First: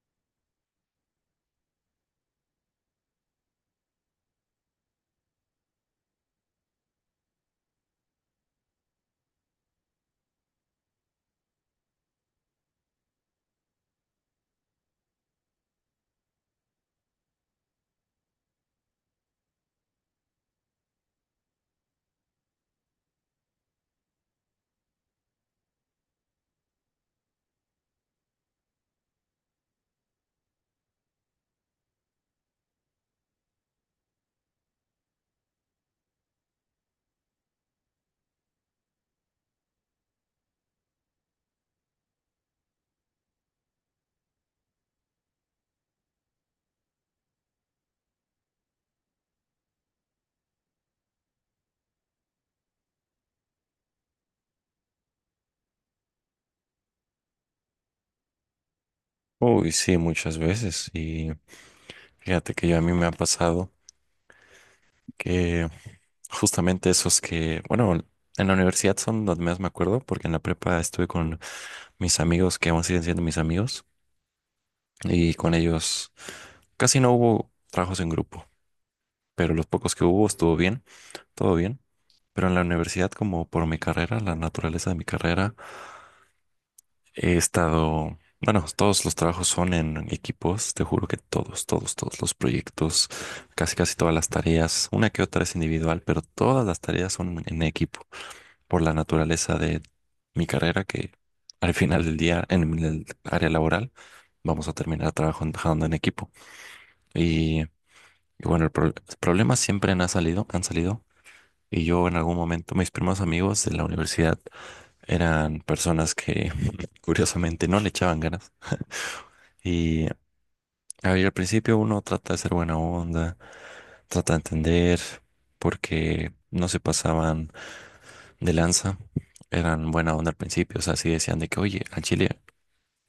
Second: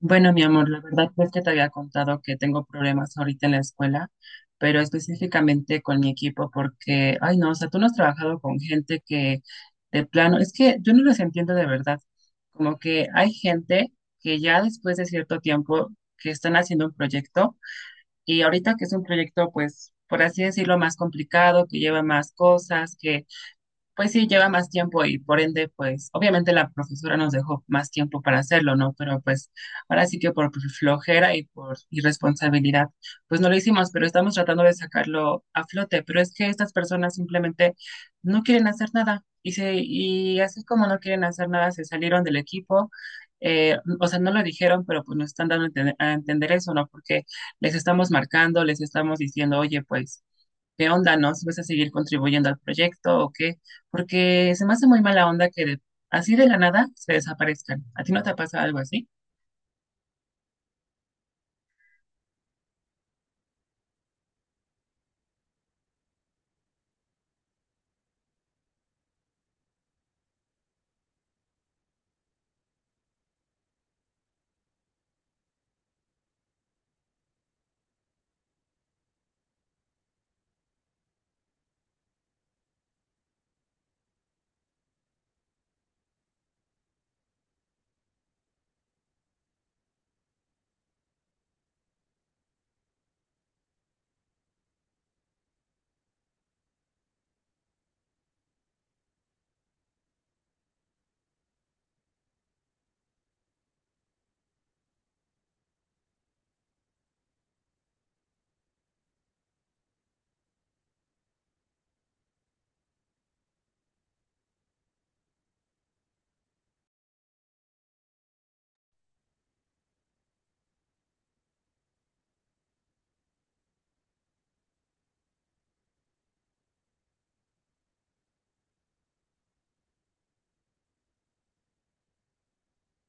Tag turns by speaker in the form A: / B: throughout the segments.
A: Bueno, mi amor, la verdad no es que te había contado que tengo problemas ahorita en la escuela, pero específicamente con mi equipo, porque, ay no, o sea, tú no has trabajado con gente que de plano, es que yo no los entiendo de verdad, como que hay gente que ya después de cierto tiempo que están haciendo un proyecto y ahorita que es un proyecto, pues, por así decirlo, más complicado, que lleva más cosas, que pues sí, lleva más tiempo y por ende, pues obviamente la profesora nos dejó más tiempo para hacerlo, ¿no? Pero pues ahora sí que por flojera y por irresponsabilidad, pues no lo hicimos, pero estamos tratando de sacarlo a flote. Pero es que estas personas simplemente no quieren hacer nada y y así como no quieren hacer nada, se salieron del equipo. O sea, no lo dijeron, pero pues nos están dando a entender eso, ¿no? Porque les estamos marcando, les estamos diciendo, oye, pues ¿qué onda? ¿No? ¿Si vas a seguir contribuyendo al proyecto o qué? Porque se me hace muy mala onda así de la nada se desaparezcan. ¿A ti no te pasa algo así?
B: Uy, sí, muchas veces. Y fíjate que yo a mí me ha pasado que justamente esos que, bueno, en la universidad son los más, me acuerdo, porque en la prepa estuve con mis amigos que aún siguen siendo mis amigos, y con ellos casi no hubo trabajos en grupo, pero los pocos que hubo estuvo bien, todo bien. Pero en la universidad, como por mi carrera, la naturaleza de mi carrera, todos los trabajos son en equipos, te juro que todos, todos, todos los proyectos, casi casi todas las tareas, una que otra es individual, pero todas las tareas son en equipo, por la naturaleza de mi carrera, que al final del día, en el área laboral, vamos a terminar trabajando en equipo. Y bueno, el problemas siempre han salido, han salido. Y yo en algún momento, mis primeros amigos de la universidad eran personas que curiosamente no le echaban ganas. Y, a ver, al principio uno trata de ser buena onda, trata de entender, porque no se pasaban de lanza, eran buena onda al principio. O sea, sí decían de que, oye, al chile,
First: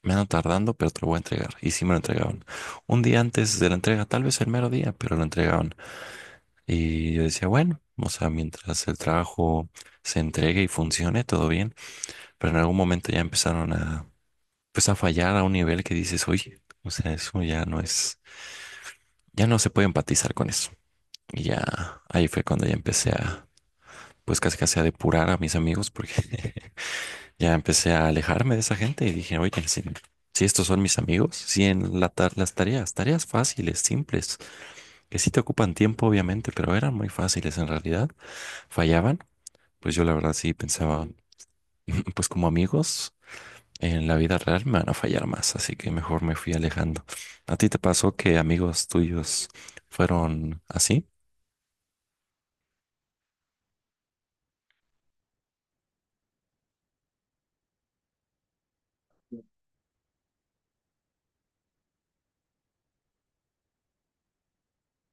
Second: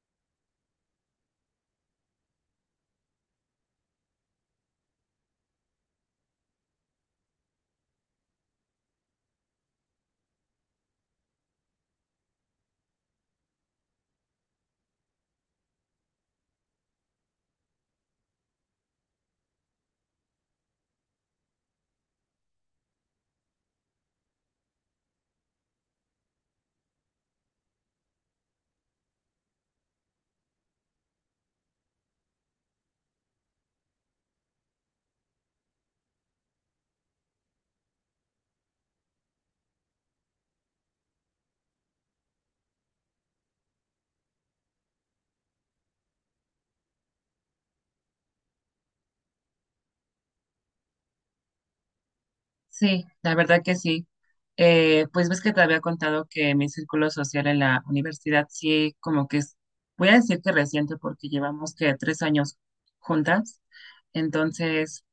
B: me ando tardando, pero te lo voy a entregar. Y sí me lo entregaban. Un día antes de la entrega, tal vez el mero día, pero lo entregaban. Y yo decía, bueno, o sea, mientras el trabajo se entregue y funcione, todo bien, pero en algún momento ya empezaron a, pues, a fallar a un nivel que dices, oye, o sea, eso ya no es... ya no se puede empatizar con eso. Y ya ahí fue cuando ya empecé a, pues casi casi a depurar a mis amigos, porque ya empecé a alejarme de esa gente y dije, oye, si estos son mis amigos, si en las tareas fáciles, simples, que sí te ocupan tiempo, obviamente, pero eran muy fáciles en realidad, fallaban, pues yo la verdad sí pensaba, pues como amigos, en la vida real me van a fallar más, así que mejor me fui alejando. ¿A ti te pasó que amigos tuyos fueron así?
A: Sí, la verdad que sí. Pues ves que te había contado que mi círculo social en la universidad sí, como que es, voy a decir que reciente porque llevamos que 3 años juntas. Entonces,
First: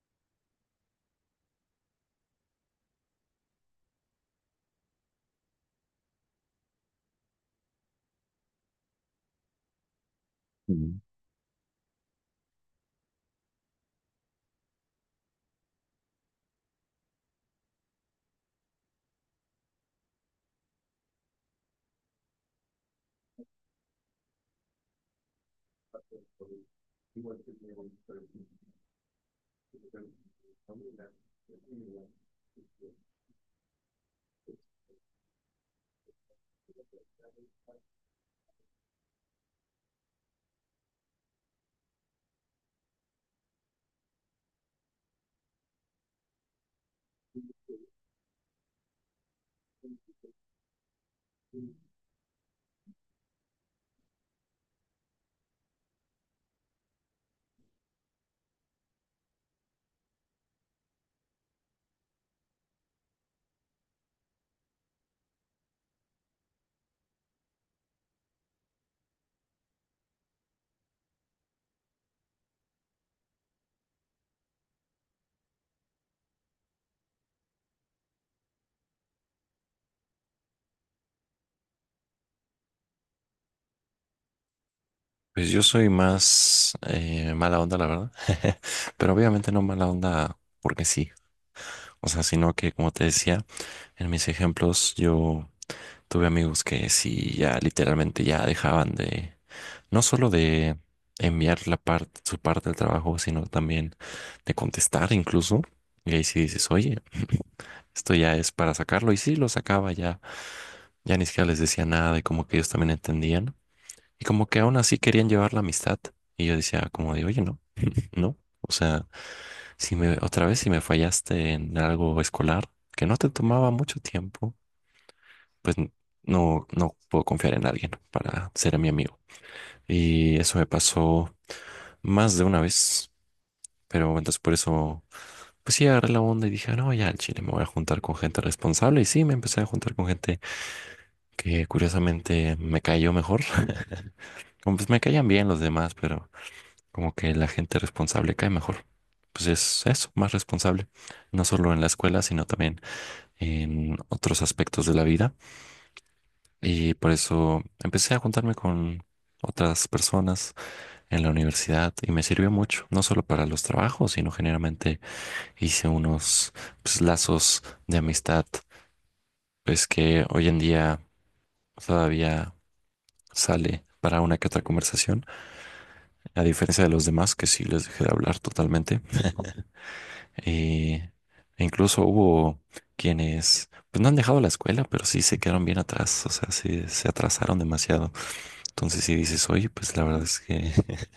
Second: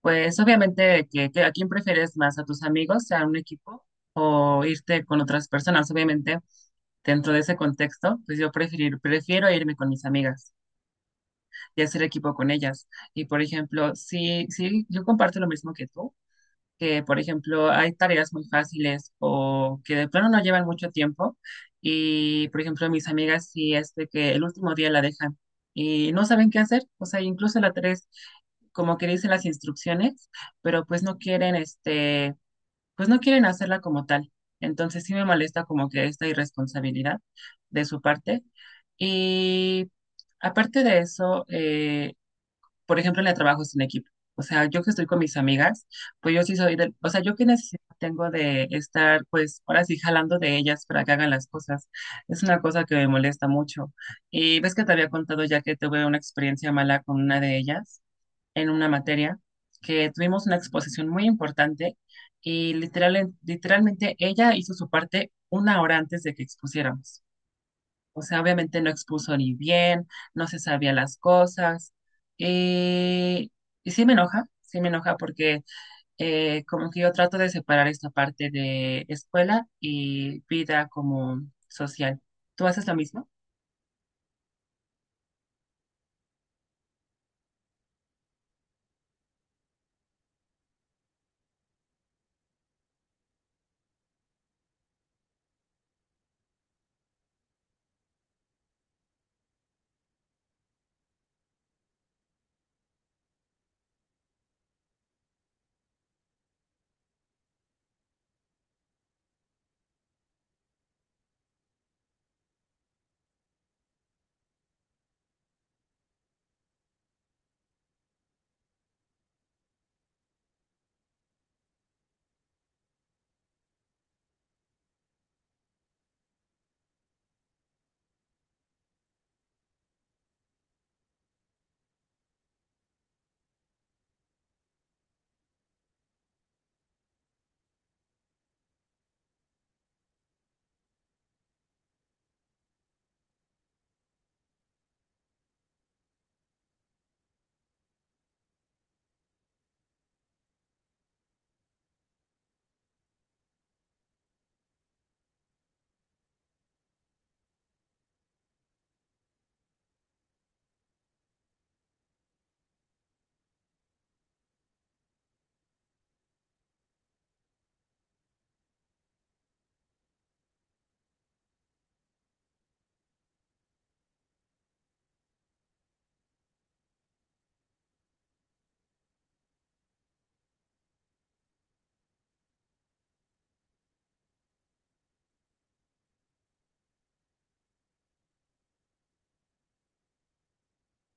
A: pues obviamente que a quién prefieres más, a tus amigos, a un equipo o irte con otras personas. Obviamente, dentro de ese contexto, pues prefiero irme con mis amigas y hacer equipo con ellas. Y por ejemplo, sí, sí, yo comparto lo mismo que tú que, por ejemplo, hay tareas muy fáciles o que de plano no llevan mucho tiempo. Y, por ejemplo, mis amigas sí es de que el último día la dejan y no saben qué hacer. O sea, incluso la tres, como que dicen las instrucciones, pero pues no quieren, este, pues no quieren hacerla como tal. Entonces sí me molesta como que esta irresponsabilidad de su parte. Y aparte de eso, por ejemplo, en el trabajo es un equipo. O sea, yo que estoy con mis amigas, pues yo sí soy del, o sea, yo qué necesidad tengo de estar, pues, ahora sí jalando de ellas para que hagan las cosas. Es una cosa que me molesta mucho. Y ves que te había contado ya que tuve una experiencia mala con una de ellas en una materia, que tuvimos una exposición muy importante y literalmente ella hizo su parte 1 hora antes de que expusiéramos. O sea, obviamente no expuso ni bien, no se sabía las cosas. Y, y sí me enoja porque como que yo trato de separar esta parte de escuela y vida como social. ¿Tú haces lo mismo?
B: Pues yo soy más mala onda, la verdad. Pero obviamente no mala onda porque sí. O sea, sino que, como te decía, en mis ejemplos yo tuve amigos que sí ya literalmente ya dejaban de, no solo de enviar su parte del trabajo, sino también de contestar incluso. Y ahí sí dices, oye, esto ya es para sacarlo. Y sí, lo sacaba ya. Ya ni siquiera les decía nada y como que ellos también entendían. Y como que aún así querían llevar la amistad. Y yo decía como de, oye, no. ¿No? O sea, si me, otra vez, si me fallaste en algo escolar que no te tomaba mucho tiempo, pues no, no puedo confiar en alguien para ser mi amigo. Y eso me pasó más de una vez, pero entonces por eso, pues sí, agarré la onda y dije, no, ya al chile me voy a juntar con gente responsable. Y sí, me empecé a juntar con gente que curiosamente me cayó mejor. Como pues me caían bien los demás, pero como que la gente responsable cae mejor. Pues es eso, más responsable no solo en la escuela, sino también en otros aspectos de la vida, y por eso empecé a juntarme con otras personas en la universidad, y me sirvió mucho, no solo para los trabajos, sino generalmente hice unos, pues, lazos de amistad, pues que hoy en día todavía sale para una que otra conversación, a diferencia de los demás que sí les dejé de hablar totalmente. Eh, e incluso hubo quienes pues no han dejado la escuela, pero sí se quedaron bien atrás, o sea, sí se atrasaron demasiado. Entonces, si dices, oye, pues la verdad es que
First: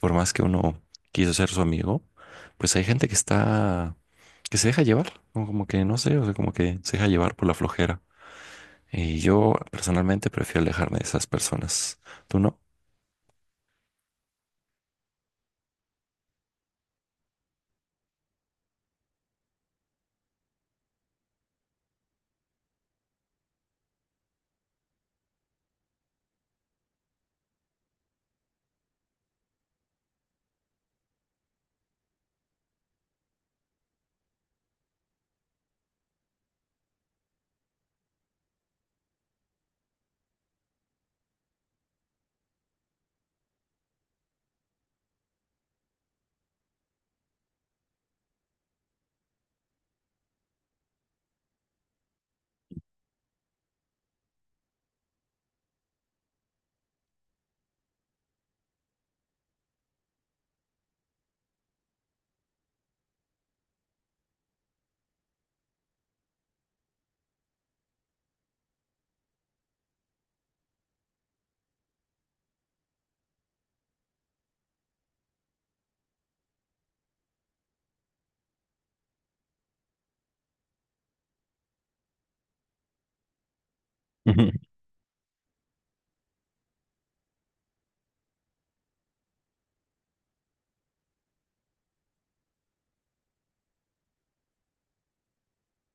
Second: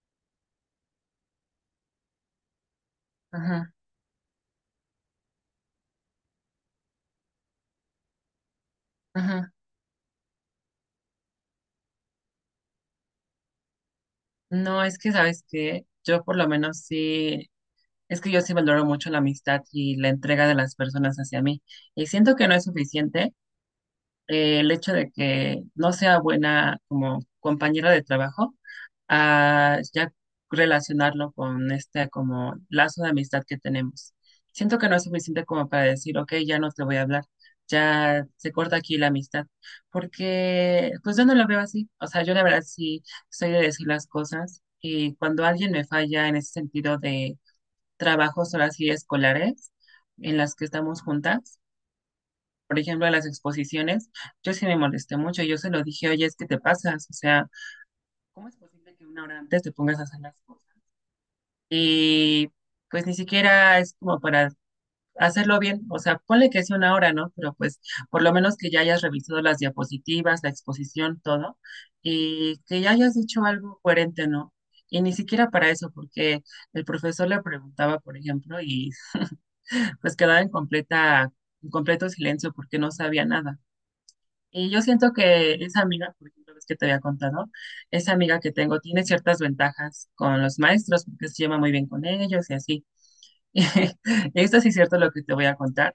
B: por más que uno quiso ser su amigo, pues hay gente que
A: Ajá,
B: está, que se deja llevar, ¿no? Como que no sé, o sea, como que se deja llevar por la flojera. Y
A: ajá.
B: yo personalmente prefiero alejarme de esas personas. ¿Tú no?
A: No, es que sabes que yo por lo menos sí, es que yo sí valoro mucho la amistad y la entrega de las personas hacia mí. Y siento que no es suficiente el hecho de que no sea buena como compañera de trabajo a ya relacionarlo con este como lazo de amistad que tenemos. Siento que no es suficiente como para decir, ok, ya no te voy a hablar, ya se corta aquí la amistad, porque pues yo no lo veo así, o sea, yo la verdad sí soy de decir las cosas y cuando alguien me falla en ese sentido de trabajos, ahora sí, escolares, en las que estamos juntas, por ejemplo, en las exposiciones, yo sí me molesté mucho, yo se lo dije, oye, es que te pasas, o sea, ¿cómo es posible que 1 hora antes te pongas a hacer las cosas? Y pues ni siquiera es como para hacerlo bien, o sea, ponle que sea 1 hora, ¿no? Pero pues por lo menos que ya hayas revisado las diapositivas, la exposición, todo, y que ya hayas dicho algo coherente, ¿no? Y ni siquiera para eso, porque el profesor le preguntaba, por ejemplo, y pues quedaba en en completo silencio porque no sabía nada. Y yo siento que esa amiga, por ejemplo, ves que te había contado, esa amiga que tengo tiene ciertas ventajas con los maestros porque se lleva muy bien con ellos y así esto sí es cierto lo que te voy a contar,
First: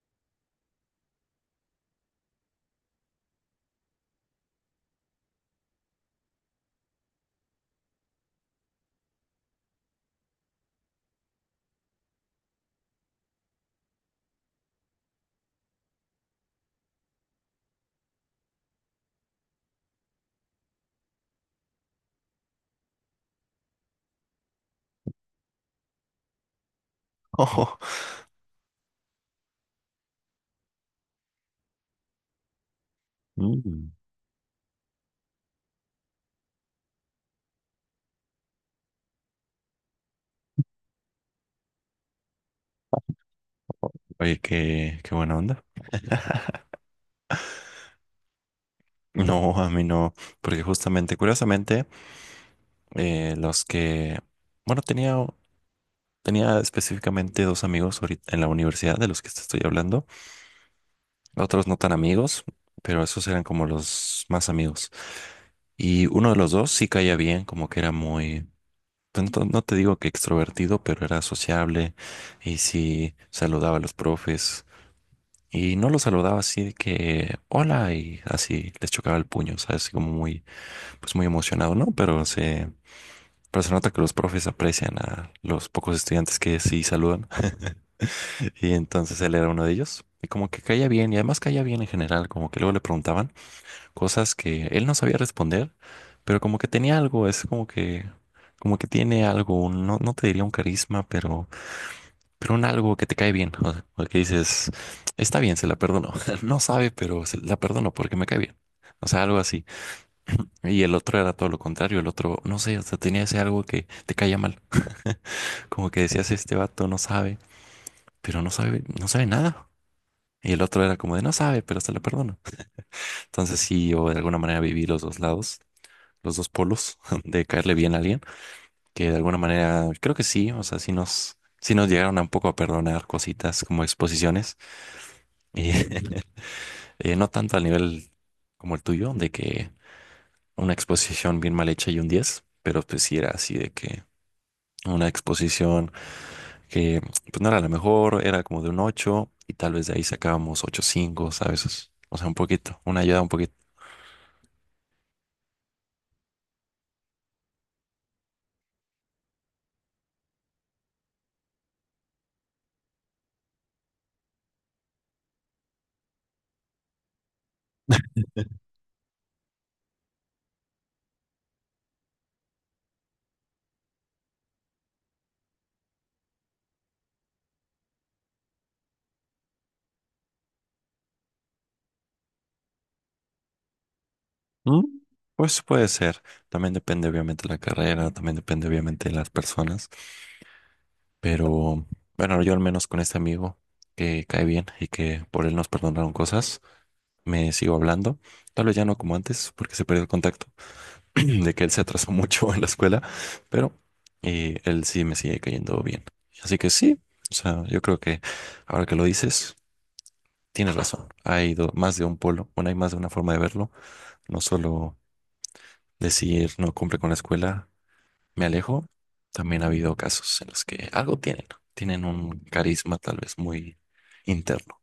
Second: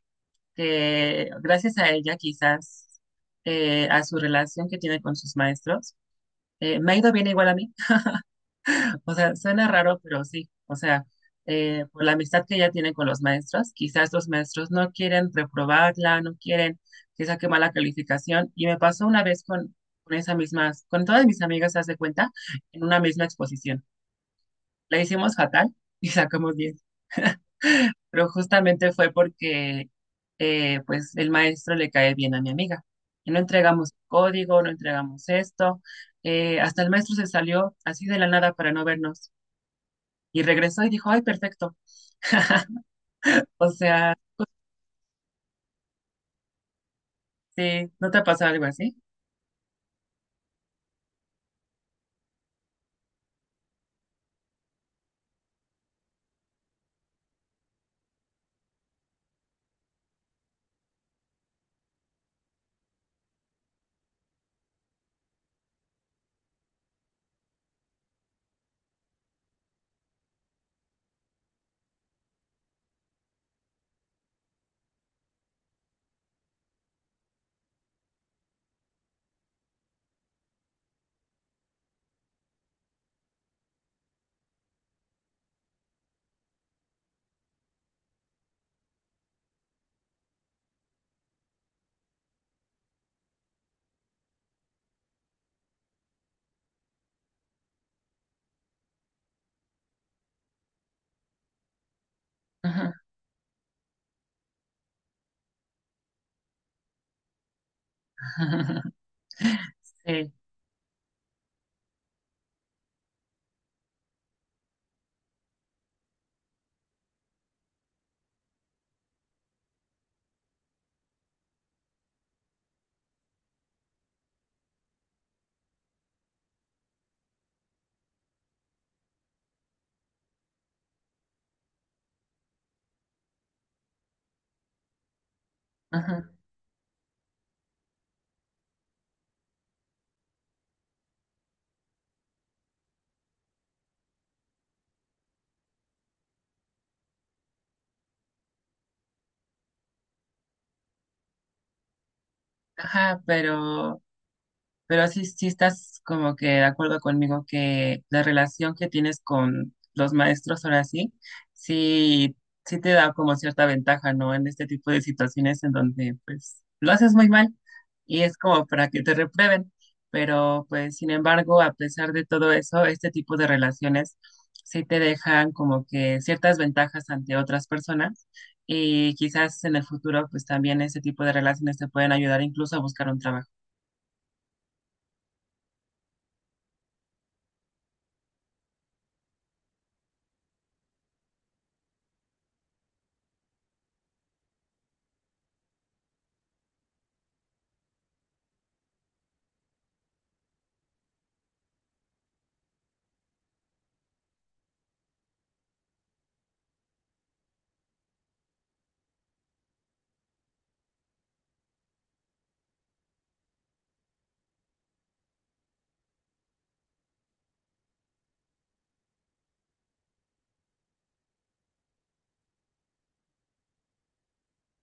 A: que gracias a ella, quizás a su relación que tiene con sus maestros, me ha ido bien igual a mí. O sea, suena raro, pero sí. O sea, por la amistad que ella tiene con los maestros, quizás los maestros no quieren reprobarla, no quieren que saque mala calificación. Y me pasó una vez con esa misma, con todas mis amigas, haz de cuenta, en una misma exposición. La hicimos fatal y sacamos 10,
B: Ojo.
A: pero justamente fue porque pues el maestro le cae bien a mi amiga. Y no
B: Mm.
A: entregamos código, no entregamos esto. Hasta el maestro se salió así de la nada para no vernos y regresó y dijo, ay, perfecto. O sea,
B: Oye, qué buena onda.
A: sí, ¿no te ha pasado algo así?
B: No, a mí no, porque justamente, curiosamente, los que, bueno, tenía específicamente dos amigos ahorita en la universidad de los que te estoy hablando, otros no tan amigos, pero esos eran como los más amigos. Y uno de los dos sí caía bien, como que era muy, pues, no, no te digo que extrovertido, pero era sociable y sí saludaba a los profes. Y no los saludaba así de que hola y así les chocaba el puño, ¿sabes? Así como muy, pues muy emocionado, ¿no? Pero se nota que los profes aprecian a los pocos estudiantes que sí saludan. Y entonces él era uno de ellos. Y como que caía bien, y además caía bien en general, como que luego le preguntaban cosas que él no sabía responder, pero como que tenía algo, es como que tiene algo, no, no te diría un carisma, pero un
A: Ajá.
B: algo que te cae bien, o sea, o que dices, está bien, se la perdono, no sabe, pero se la perdono porque me cae bien. O sea, algo así.
A: Sí,
B: Y el otro era todo lo contrario. El otro, no sé, o sea, tenía ese algo que te caía mal. Como que decías, este vato no sabe, pero no sabe, no sabe nada. Y el otro era como de no sabe, pero se la perdono. Entonces sí, o de alguna manera viví los dos lados, los dos polos de caerle bien a alguien, que de alguna manera creo que sí. O sea, sí nos llegaron a un poco a perdonar cositas como exposiciones, y,
A: ajá,
B: no tanto al nivel como el tuyo, de que una exposición bien mal hecha y un 10, pero pues sí era así de que una exposición que pues no era la mejor, era como de un 8 y tal vez de ahí sacábamos 8.5, ¿sabes? O sea, un poquito, una ayuda
A: ajá,
B: un poquito.
A: pero sí, sí estás como que de acuerdo conmigo que la relación que tienes con los maestros ahora sí, sí, sí te da como cierta ventaja, ¿no? En este tipo de situaciones en donde pues lo haces muy mal y es como para que te reprueben. Pero pues sin embargo, a pesar de todo eso, este tipo de relaciones sí te dejan como que ciertas ventajas ante otras personas y quizás en el futuro pues también este tipo de relaciones te pueden ayudar incluso a buscar un trabajo.
B: Mm, pues puede ser. También depende obviamente de la carrera, también depende obviamente de las personas. Pero bueno, yo al menos con este amigo que cae bien y que por él nos perdonaron cosas, me sigo hablando. Tal vez ya no como antes, porque se perdió el contacto de que él se atrasó mucho en la escuela, pero él sí me sigue cayendo bien. Así que sí, o sea, yo creo que ahora que lo dices, tienes razón. Hay más de un polo, bueno, hay más de una forma de verlo. No solo decir no cumple con la escuela, me alejo. También ha habido casos en los que algo tienen, ¿no? Tienen un carisma tal vez muy interno.